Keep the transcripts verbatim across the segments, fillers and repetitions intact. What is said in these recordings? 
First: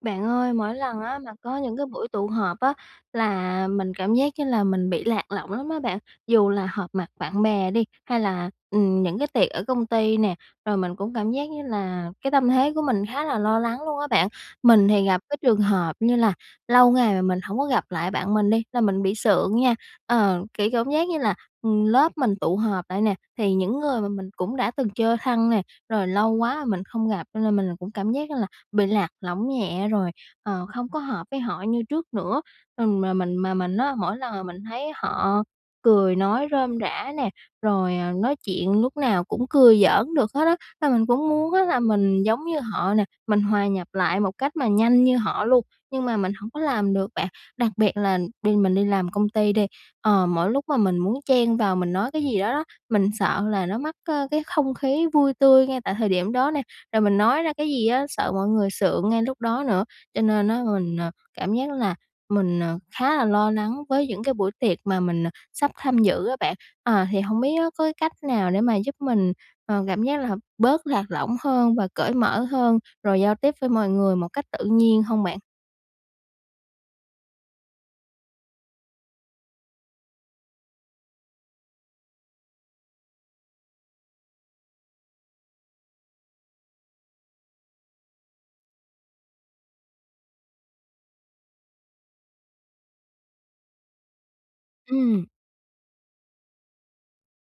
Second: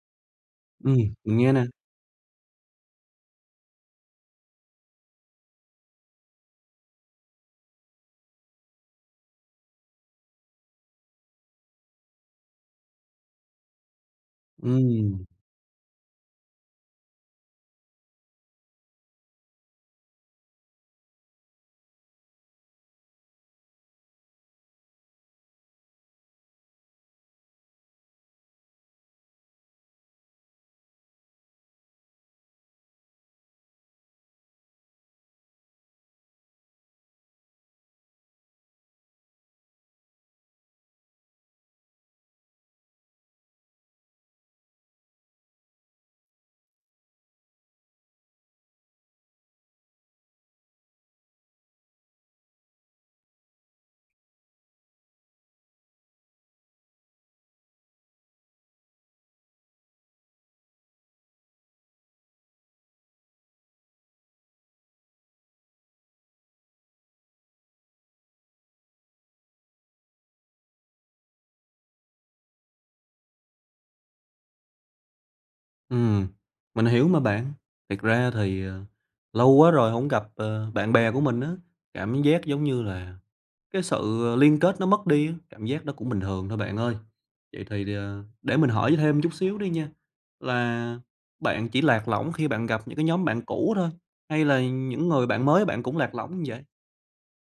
Bạn ơi, mỗi Ừm, lần á mà mình nghe có nè. những cái buổi tụ họp á là mình cảm giác như là mình bị lạc lõng lắm á bạn, dù là họp mặt bạn bè đi hay là, ừm, những cái tiệc ở công ty nè, rồi mình cũng cảm giác như là cái tâm thế của mình khá là lo lắng luôn á bạn. Mình thì gặp Ừm. cái trường hợp như là lâu ngày mà mình hổng có gặp lại bạn mình đi là mình bị sượng nha, ờ, kiểu cảm giác như là, ừm, lớp mình tụ họp lại nè, thì những người mà mình cũng đã từng chơi thân nè, rồi lâu quá mình không gặp cho nên mình cũng cảm giác là bị lạc lõng nhẹ rồi, ờ, không có hợp với họ như trước nữa. Ừm, mà mình mà mình á mỗi lần mà mình thấy họ cười nói rôm rả nè, rồi, à, nói chuyện lúc nào cũng cười giỡn được hết á, là mình cũng muốn á là mình giống như họ nè, mình hòa nhập lại một cách mà nhanh như họ luôn, nhưng mà mình hổng có làm được bạn. Đặc biệt là bên mình đi làm công ty đi, ờ, mỗi lúc mà mình muốn chen vào mình nói cái gì đó đó, mình sợ là nó mất, ơ, cái không khí vui tươi ngay tại thời điểm đó nè. Rồi mình nói ra cái gì á, sợ mọi người sượng ngay lúc đó nữa, cho nên á mình, ờ, cảm giác là mình, ờ, khá là lo lắng với những cái buổi tiệc mà mình, à, sắp tham dự á bạn. À, thì hông biết nó có cách nào để mà giúp mình, ờ, cảm giác là hợp bớt lạc lõng hơn và cởi mở hơn, rồi giao tiếp với mọi người một cách tự nhiên hông bạn? Ừm, mình hiểu mà bạn. Thiệt ra thì, ờ, lâu quá rồi hổng gặp, ờ, bạn bè của mình á, cảm giác, giống như là, cái sự liên kết nó mất đi á, cảm giác nó cũng bình thường thôi bạn ơi. Vậy thì, ờ, để mình hỏi thêm chút xíu đi nha, là bạn chỉ lạc lõng khi bạn gặp những cái nhóm bạn cũ thôi hay là những Ừm. người bạn mới bạn cũng lạc lõng vậy?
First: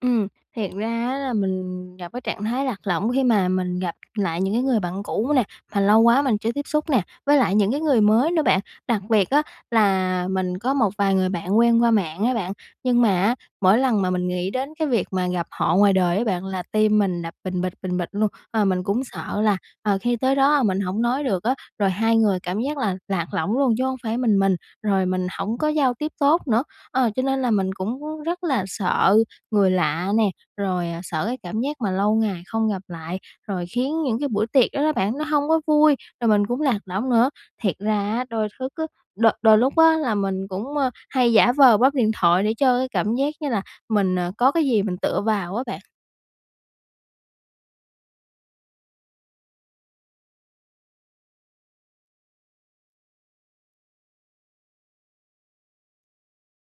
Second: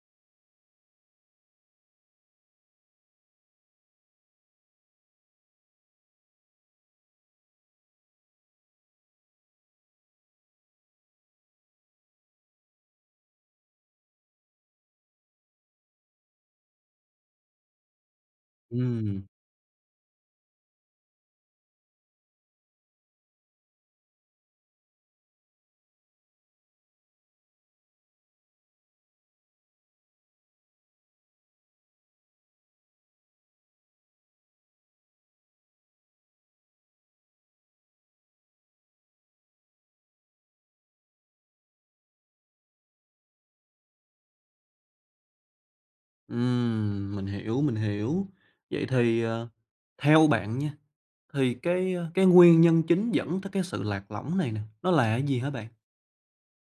Ừm, thiệt ra á là mình gặp cái trạng thái lạc lõng khi mà mình gặp lại những cái người bạn cũ nè, mà lâu quá mình chưa tiếp xúc nè, với lại những cái người mới nữa, bạn. Đặc biệt á, là mình có một vài người bạn quen qua mạng á bạn, nhưng mà á, mỗi lần mà mình nghĩ đến cái việc mà gặp họ ngoài đời á bạn, là tim mình đập bình bịch, bình bịch luôn. Ờ, mình cũng Ừm. sợ là, ờ, khi tới đó mình hổng nói được á, rồi hai người cảm giác là lạc lõng luôn chứ hông phải mình mình, rồi mình hổng có giao tiếp tốt nữa. Ờ, cho nên là mình cũng rất là sợ người lạ nè, rồi, à, sợ cái cảm giác mà lâu ngày không gặp lại, rồi khiến những cái buổi tiệc đó đó bạn, nó hông có vui, rồi mình cũng lạc lõng nữa. Thiệt ra á, đôi thức á đôi đôi lúc á, là mình cũng, ờ, hay giả vờ bấm điện thoại để cho cái cảm giác như là mình, ờ, có cái gì mình tựa vào á bạn. Ừm, mình hiểu, mình hiểu. Vậy thì, ờ, theo bạn nha, thì cái cái nguyên nhân chính dẫn tới cái sự lạc lõng này nè, nó là gì hả bạn?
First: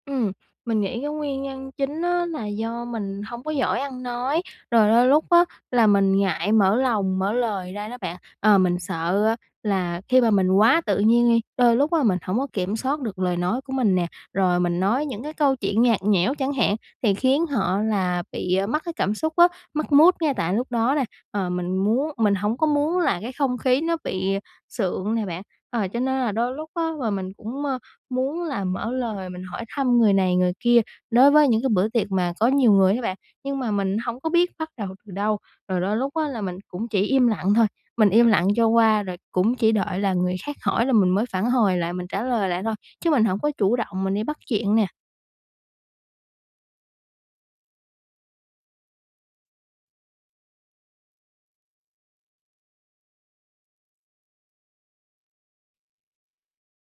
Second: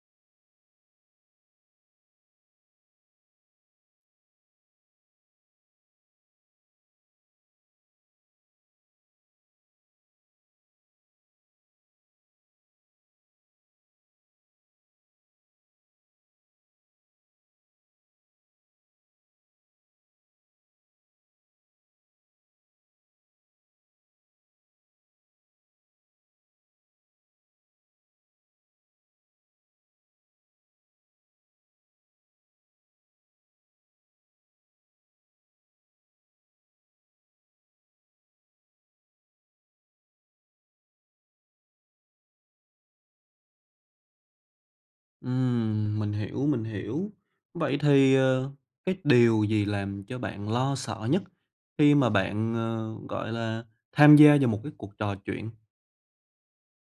Ừm, mình nghĩ cái nguyên nhân chính á, là do mình hông có giỏi ăn nói, rồi đôi lúc á, là mình ngại mở lòng, mở lời ra đó bạn. Ờ, mình sợ á, là khi mà mình quá tự nhiên đi, đôi lúc á, mình hổng có kiểm soát được lời nói của mình nè. Rồi mình nói những cái câu chuyện nhạt nhẽo chẳng hạn, thì khiến họ là bị mất cái cảm xúc á, mất mood ngay tại lúc đó nè, ờ, mình muốn mình hổng có muốn là cái không khí nó bị sượng nè bạn. Ờ, cho nên là đôi lúc á, là mình cũng, ơ, muốn là mở lời mình hỏi thăm người này người kia đối với những cái bữa tiệc mà có nhiều người á bạn. Nhưng mà mình hổng có biết bắt đầu từ đâu, rồi đôi lúc á, là mình cũng chỉ im lặng thôi. Mình im lặng cho qua rồi cũng chỉ đợi là người khác hỏi là mình mới phản hồi lại, mình trả lời lại thôi, chứ mình hổng có chủ động mình đi bắt chuyện nè. Ừm, mình hiểu, mình hiểu. Vậy thì, ờ, cái điều gì làm cho bạn lo sợ nhất khi mà bạn, ờ, gọi là, tham gia vào một cái cuộc trò chuyện?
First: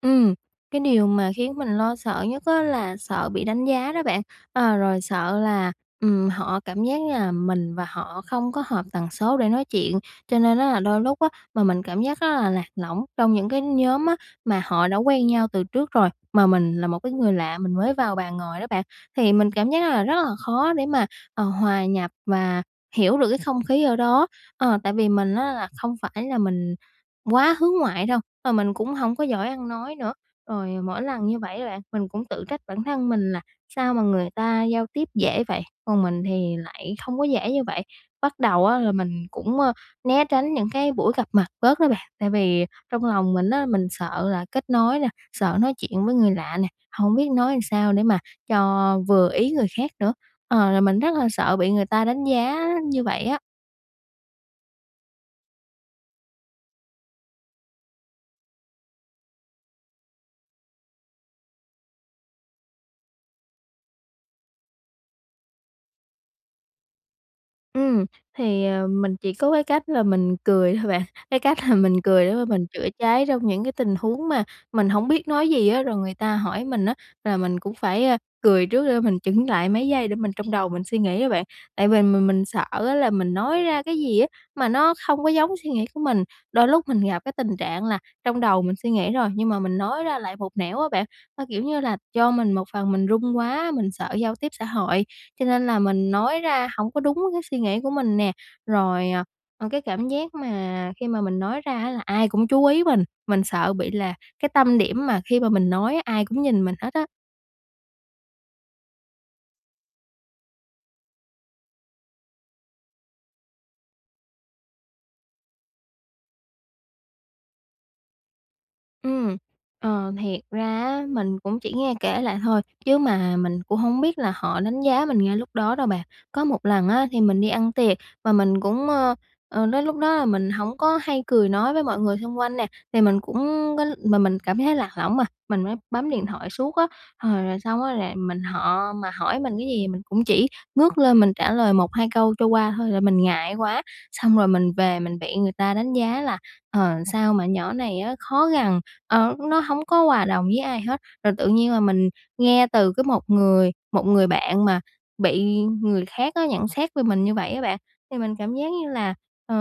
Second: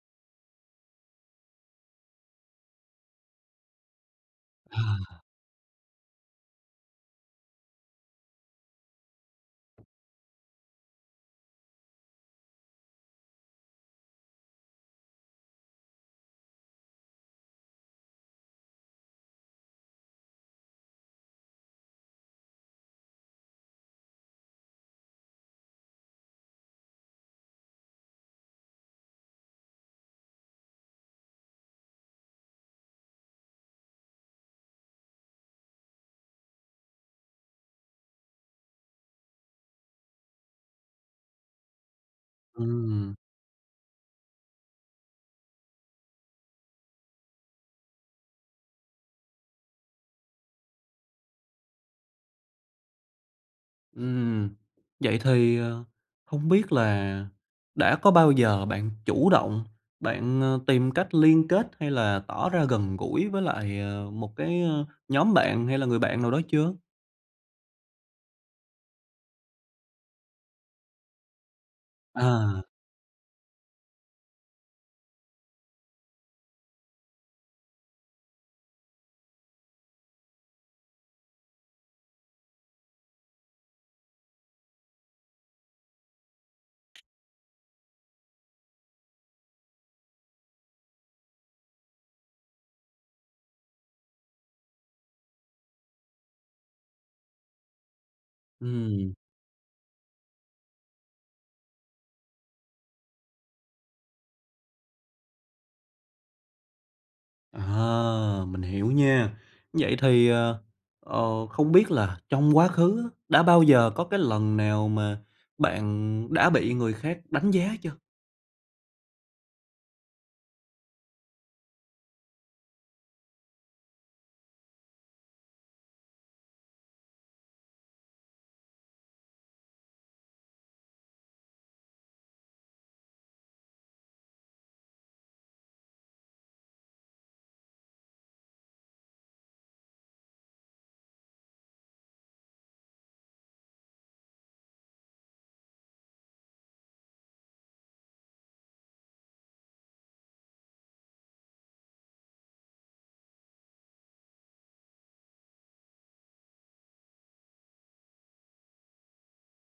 Ừm, cái điều mà khiến mình lo sợ nhất á là sợ bị đánh giá đó bạn. A, rồi À. sợ là, ừm, họ cảm giác là mình và họ không có hợp tần số để nói chuyện, cho nên á là đôi lúc á mà mình cảm giác rất là lạc lõng trong những cái nhóm á mà họ đã quen nhau từ trước rồi. Mà mình là một cái người lạ mình mới vào bàn ngồi đó bạn, thì mình cảm giác rất là rất là khó để mà, ờ, hòa nhập và hiểu được cái không khí ở đó. Ờ, tại vì mình á là không phải là mình quá hướng ngoại đâu, ờ, mình cũng hổng có giỏi ăn nói nữa, rồi mỗi lần như vậy á bạn, mình cũng tự trách bản thân mình là sao mà người ta giao tiếp dễ vậy, còn mình thì lại không có dễ như vậy. Bắt đầu á là mình cũng, ơ, né tránh những cái buổi gặp mặt bớt đó bạn, tại vì trong Ừm. lòng mình á mình sợ là kết nối nè, sợ nói chuyện với người lạ nè, hổng biết nói sao để mà cho vừa ý người khác nữa, ờ, là mình rất là sợ bị người ta đánh giá như vậy á. Ừm. Vậy thì, ờ, hông biết là đã có bao giờ bạn chủ động bạn, ơ, tìm cách liên kết hay là tỏ ra gần gũi với lại, ờ, một cái, a, nhóm bạn hay là người bạn nào đó chưa? Ừm, thì, ờ, mình chỉ có cái cách là mình cười thôi bạn. Cái cách là mình cười để mà À! mình chữa cháy trong những cái tình huống mà mình hổng biết nói gì á. Rồi người ta hỏi mình á, là mình cũng phải cười trước để mình chững lại mấy giây để mình trong đầu mình suy nghĩ đó bạn. Tại vì mình mình sợ á, là mình nói ra cái gì á, mà nó không có giống suy nghĩ của mình, đôi lúc mình gặp cái tình trạng là trong đầu mình suy nghĩ rồi, nhưng mà mình nói ra lại một nẻo á bạn. Ơ, kiểu như là do mình một phần mình run quá, mình sợ giao tiếp xã hội, cho nên là mình nói ra hổng có đúng cái suy nghĩ của mình nè. Rồi, Ừm. à, ờ, cái cảm giác mà khi mà mình nói ra á, là ai cũng chú ý mình, mình sợ bị là cái tâm điểm mà khi mà mình nói ai cũng nhìn mình hết á. À, mình hiểu nha. Vậy thì, ờ, ờ, không biết là trong quá khứ á, đã bao giờ có cái lần nào mà bạn đã bị người khác đánh giá chưa? Ừm, ờ, thiệt ra á, mình cũng chỉ nghe kể lại thôi, chứ mà mình cũng hông biết là họ đánh giá mình ngay lúc đó đâu bạn. Có một lần á, thì mình đi ăn tiệc và mình cũng, ơ, ờ, đến lúc đó là mình hổng có hay cười nói với mọi người xung quanh nè, thì mình cũng có mà mình cảm thấy lạc lõng mà, mình mới bấm điện thoại suốt á. Hồi rồi xong á, là mình họ mà hỏi mình cái gì mình cũng chỉ ngước lên mình trả lời một hai câu cho qua thôi, là mình ngại quá. Xong rồi mình về mình bị người ta đánh giá là "Ờ, sao mà nhỏ này á khó gần, ờ, nó hổng có hòa đồng với ai hết." Rồi tự nhiên là mình nghe từ cái một người một người bạn mà bị người khác á, nhận xét về mình như vậy á bạn. Thì mình cảm giác như là, ờ,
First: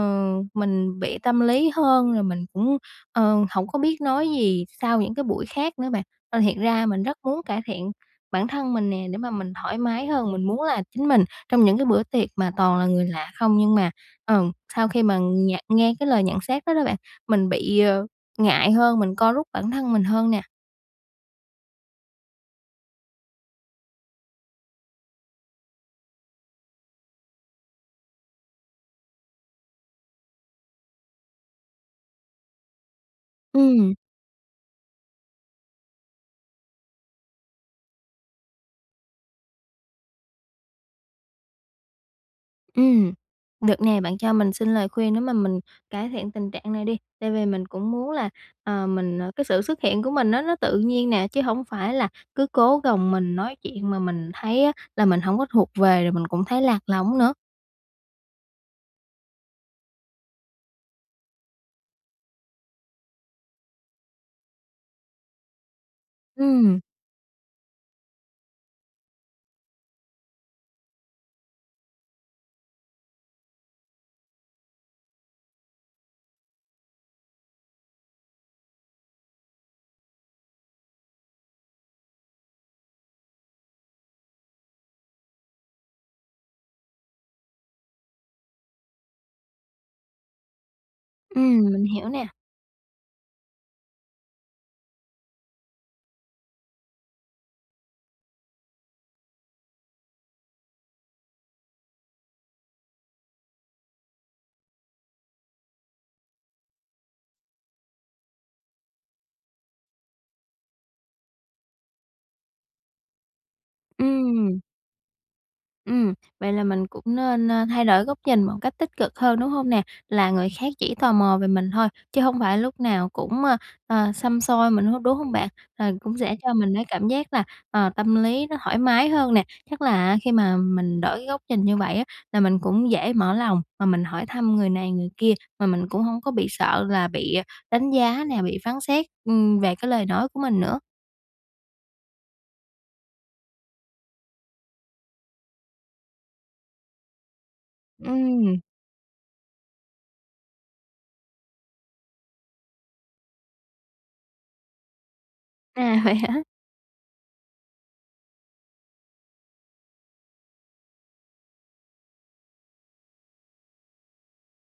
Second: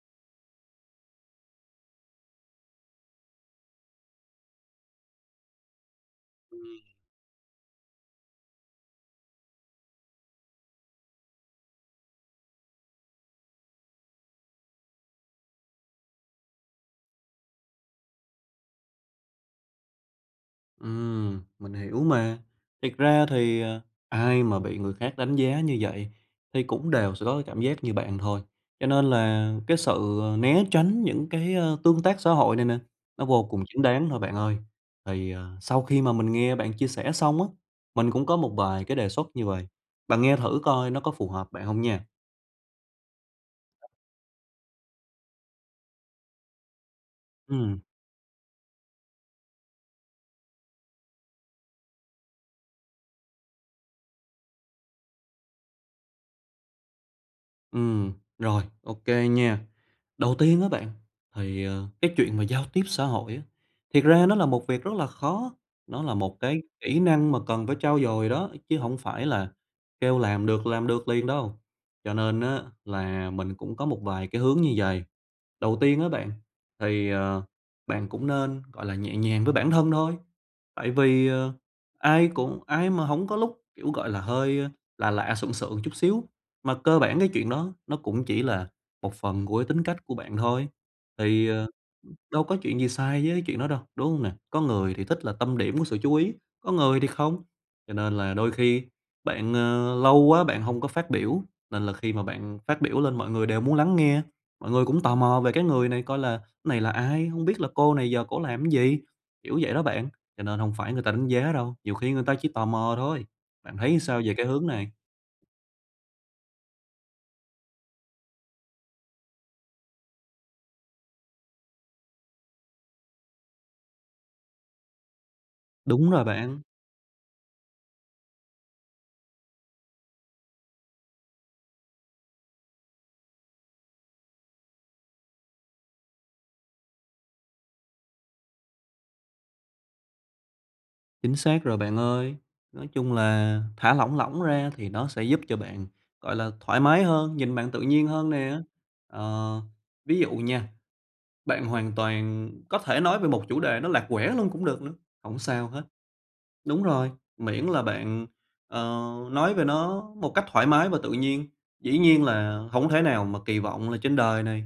mình bị tâm lý hơn, rồi mình cũng, ờ, hổng có biết nói gì sau những cái buổi khác nữa bạn. Ơ, thiệt Ừm. ra mình rất muốn cải thiện bản thân mình nè, để mà mình thoải mái hơn, mình muốn là chính mình trong những cái bữa tiệc mà toàn là người lạ không. Nhưng mà, ừ, sau khi mà nhận nghe cái lời nhận xét đó đó bạn, mình bị, ờ, ngại hơn, mình co rút bản thân mình hơn nè. Ừm, mình hiểu mà. Thiệt ra thì, ờ, ai mà bị người khác đánh giá như vậy thì cũng đều sẽ có cái cảm giác như bạn thôi. Cho nên là cái sự, ờ, né tránh những cái, ờ, tương tác xã hội này nè, nó vô cùng chính Ừm. đáng thôi, bạn ơi. Thì, ờ, sau khi mà mình nghe bạn chia sẻ xong á, mình cũng có một vài cái đề xuất như vầy, bạn nghe thử coi nó có phù hợp bạn hông nha. Ừm, được nè. Bạn cho mình xin lời khuyên để mà mình cải thiện tình trạng này đi. Tại vì mình Ừm. cũng muốn là, ờ, mình, ờ cái sự xuất hiện của mình á, nó tự nhiên nè, chứ hổng phải là cứ cố gồng mình nói chuyện mà mình thấy á, là mình hổng có thuộc về rồi mình cũng thấy lạc lõng nữa. Ừm, rồi OK nha. Đầu tiên á bạn, thì, ờ, cái chuyện mà giao tiếp xã hội á, thiệt ra nó là một việc rất là khó, nó là một cái Ừm. kỹ năng mà cần phải trau dồi đó, chứ hổng phải là kêu làm được làm được liền đâu. Cho nên á là mình cũng có một vài cái hướng như vầy. Đầu tiên á bạn, thì, ờ, bạn cũng nên, gọi là, nhẹ nhàng với bản thân thôi. Tại vì, ờ, ai cũng ai mà hổng có lúc, kiểu, gọi là, hơi lạ lạ, sượng sượng chút xíu, mà cơ bản cái chuyện đó nó cũng chỉ là một phần của tính cách của bạn thôi. Thì, Ừm, ờ, mình hiểu nè. đâu có chuyện gì sai với chuyện đó đâu, đúng hông nè? Có người thì thích là tâm điểm của sự chú ý, có người thì không, cho nên là đôi khi bạn, ờ, lâu quá bạn hông có phát biểu, nên là khi mà bạn phát biểu lên mọi người đều muốn lắng nghe, mọi người cũng tò mò về cái người này coi là "Này là ai? Hông biết là cô này giờ cổ làm cái gì?" Kiểu vậy đó bạn. Cho nên hổng phải người ta đánh giá đâu, nhiều khi người ta chỉ tò mò thôi. Bạn thấy sao về cái Ừm. hướng này? Ừm, vậy là mình cũng nên, a, thay đổi góc nhìn một cách tích cực hơn, đúng hông nè? Là người khác chỉ tò mò về mình thôi, chứ hông phải lúc nào cũng, ơ, ờ, xăm soi mình hết, đúng hông bạn? Ờ, Đúng cũng rồi sẽ cho bạn. mình cái cảm giác là, ờ, tâm lý nó thoải mái hơn nè, chắc là á khi mà mình đổi góc nhìn như vậy á là mình cũng dễ mở lòng mà mình hỏi thăm người này người kia, mà mình cũng hông có bị sợ là bị đánh giá nè, bị phán xét, ừm, về cái lời nói của mình nữa. Chính xác rồi bạn ơi. Nói chung là thả lỏng lỏng ra thì nó sẽ giúp cho bạn, gọi là, thoải mái hơn, nhìn bạn tự nhiên hơn nè. Ừm. Ờ, ví dụ nha, bạn hoàn toàn có thể nói về một chủ đề nó lạc quẻ luôn cũng được nữa, hổng sao hết. À, vậy hả? Đúng rồi, miễn là bạn, ờ, nói về nó một cách thoải mái và tự nhiên, dĩ nhiên là hổng thể nào mà kỳ vọng là trên đời này,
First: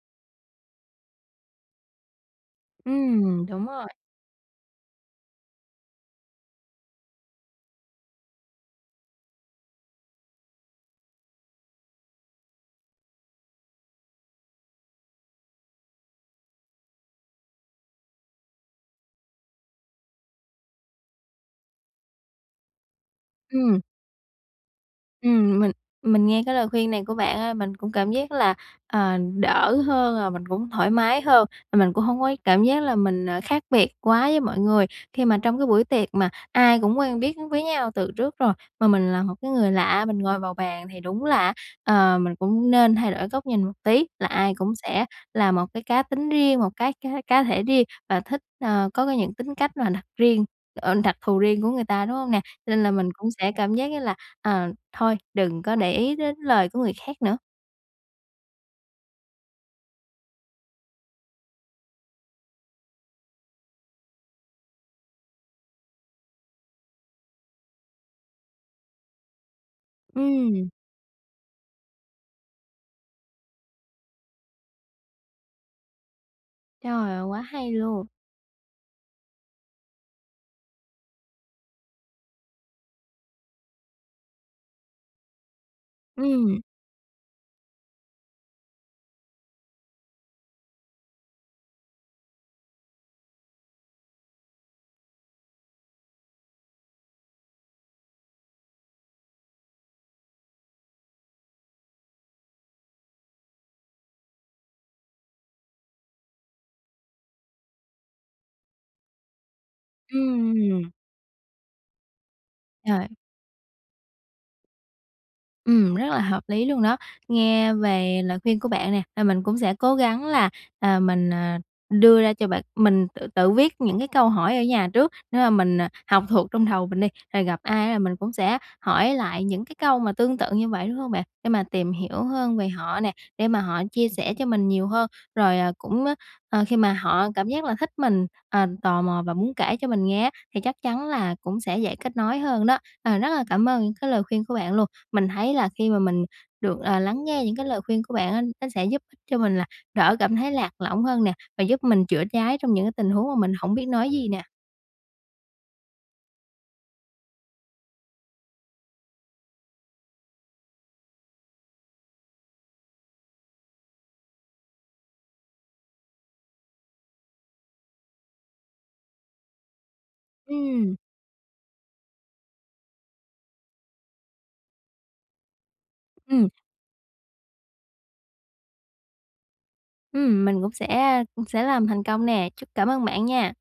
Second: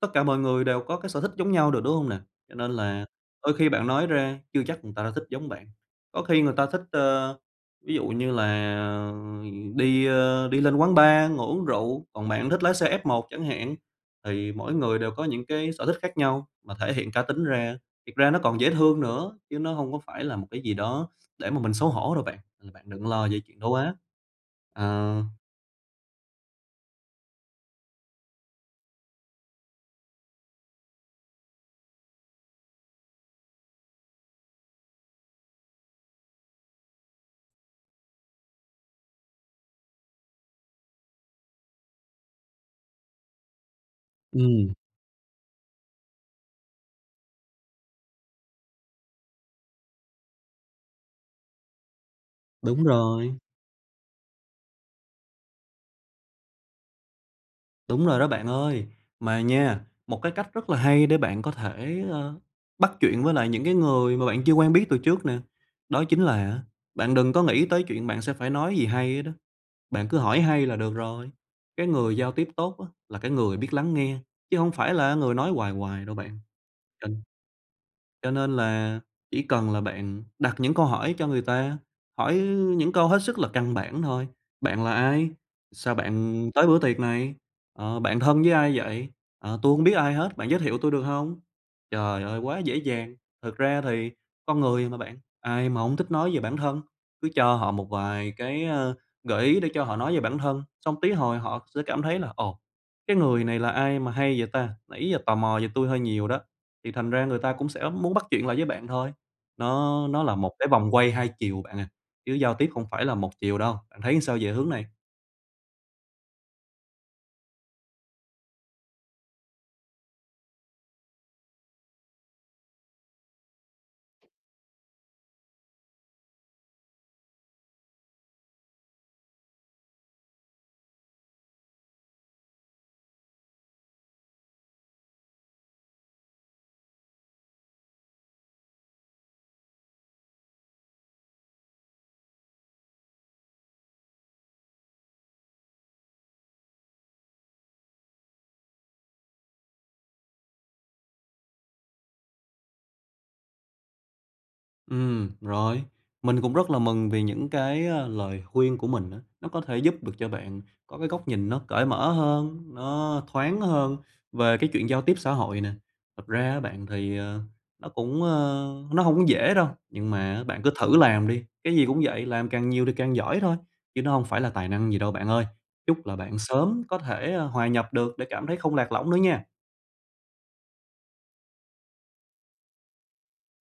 tất cả mọi người đều có cái sở thích giống nhau được, đúng hông nè? Cho nên là Ừm, đôi đúng khi bạn rồi. nói ra chưa chắc người ta đã thích giống bạn, có khi người ta thích, ơ, ví dụ như là đi, ơ, đi lên quán bar ngồi uống rượu, còn bạn thích lái xe F1 một chẳng hạn. Thì mỗi người đều có những cái sở thích khác nhau mà thể hiện cá tính ra, thiệt ra nó còn dễ thương nữa, chứ nó hông có phải là một cái gì đó để mà mình xấu hổ đâu bạn. Ừ, bạn đừng lo về chuyện đó Ừm. quá. À. Ừm, mình mình nghe cái lời khuyên này của bạn á, mình cũng cảm giác là, ờ, đỡ hơn rồi mình cũng thoải mái hơn. Mình cũng hông có cảm giác là mình ờ khác biệt quá với mọi người. Khi mà trong cái buổi tiệc mà ai cũng quen biết với nhau từ trước rồi mà mình là một cái người lạ, mình ngồi vào bàn thì đúng là, ờ, mình cũng nên thay đổi góc nhìn một tí. Là ai Ừm. cũng sẽ là một cái cá tính riêng, một cái cá cá thể riêng và thích, ờ có cái những tính cách mà đặt riêng ờ, đặc thù riêng của người ta, đúng hông nè? Đúng Nên là mình cũng rồi. sẽ cảm giác như là, à, thôi đừng có để ý đến lời của người khác nữa. Đúng rồi đó bạn ơi! Mà nha, một cái cách rất là hay để bạn có thể, ờ, bắt chuyện với lại những cái người mà bạn chưa quen biết từ trước nè. Đó chính là á, bạn đừng có nghĩ tới chuyện bạn sẽ phải nói gì hay hết đó, bạn cứ hỏi hay Ừm. là được rồi, cái người giao tiếp tốt á, là cái người biết lắng nghe, chứ hổng phải là người nói hoài hoài đâu, bạn. Trời Ừm. ơi! Quá hay luôn! Cho nên là chỉ cần là bạn đặt những câu hỏi cho người ta, hỏi những câu hết sức là căn bản thôi: "Bạn là ai? Sao bạn Ừm. tới bữa tiệc này? Ờ, bạn thân với ai vậy? Ờ, tôi hổng biết ai hết, bạn giới thiệu tôi được hông?" Trời ơi! Quá dễ dàng! Thực ra thì con người mà, bạn, ai mà hông thích nói về bản thân. Cứ cho họ một vài cái, ờ, gợi ý để cho họ nói về bản thân, xong tí hồi họ sẽ cảm thấy là "Ồ, cái người này là ai mà hay vậy ta? Nãy giờ tò mò về tui hơi nhiều đó." Thì thành ra người ta cũng sẽ muốn bắt chuyện lại với bạn thôi. Nó nó là một cái vòng Ừm. quay hai chiều, bạn à, chứ giao tiếp không phải Rồi. là một chiều đâu. Bạn thấy sao về hướng này? Ừm, rất là hợp lý luôn đó. Nghe về lời khuyên của bạn nè, ờ, mình cũng sẽ cố gắng là, à, mình, à, đưa ra cho bạn mình tự tự viết những cái câu hỏi ở nhà trước, để mà mình, à, học thuộc trong đầu mình đi, rồi gặp ai là mình cũng sẽ hỏi lại những cái câu mà tương tự như vậy, đúng hông bạn? Để mà tìm hiểu hơn về họ nè, để mà họ chia sẻ cho mình nhiều hơn, rồi, à, cũng, ờ, ờ, khi mà họ cảm giác là thích mình, à, tò mò và muốn kể cho mình nghe á, thì chắc chắn là cũng sẽ dễ kết nối hơn đó. Ờ, rất là cảm ơn những cái lời khuyên của bạn luôn. Mình thấy là khi mà mình được, ờ, lắng nghe những cái lời khuyên của bạn á, nó sẽ giúp cho mình là đỡ cảm thấy lạc lõng hơn nè, và giúp mình chữa cháy trong những cái tình huống mà mình hổng biết nói gì nè. Ừm, rồi. Mình cũng rất là mừng vì những cái, à, lời khuyên của mình á, nó có thể giúp được cho bạn có cái góc nhìn nó cởi mở hơn, nó thoáng hơn về cái chuyện giao tiếp xã hội nè. Thật ra á bạn, thì, ờ, nó cũng, ơ nó hông có dễ đâu. Nhưng mà bạn cứ Ừm. thử làm đi, cái gì cũng vậy, làm càng nhiều thì càng giỏi thôi, chứ nó không phải là tài năng gì đâu bạn ơi. Chúc là bạn Ừm. sớm có thể, ơ, hòa nhập được để cảm thấy không lạc lõng nữa nha. Ừm, mình cũng sẽ, a, sẽ làm thành công nè. Chúc cảm ơn bạn nha.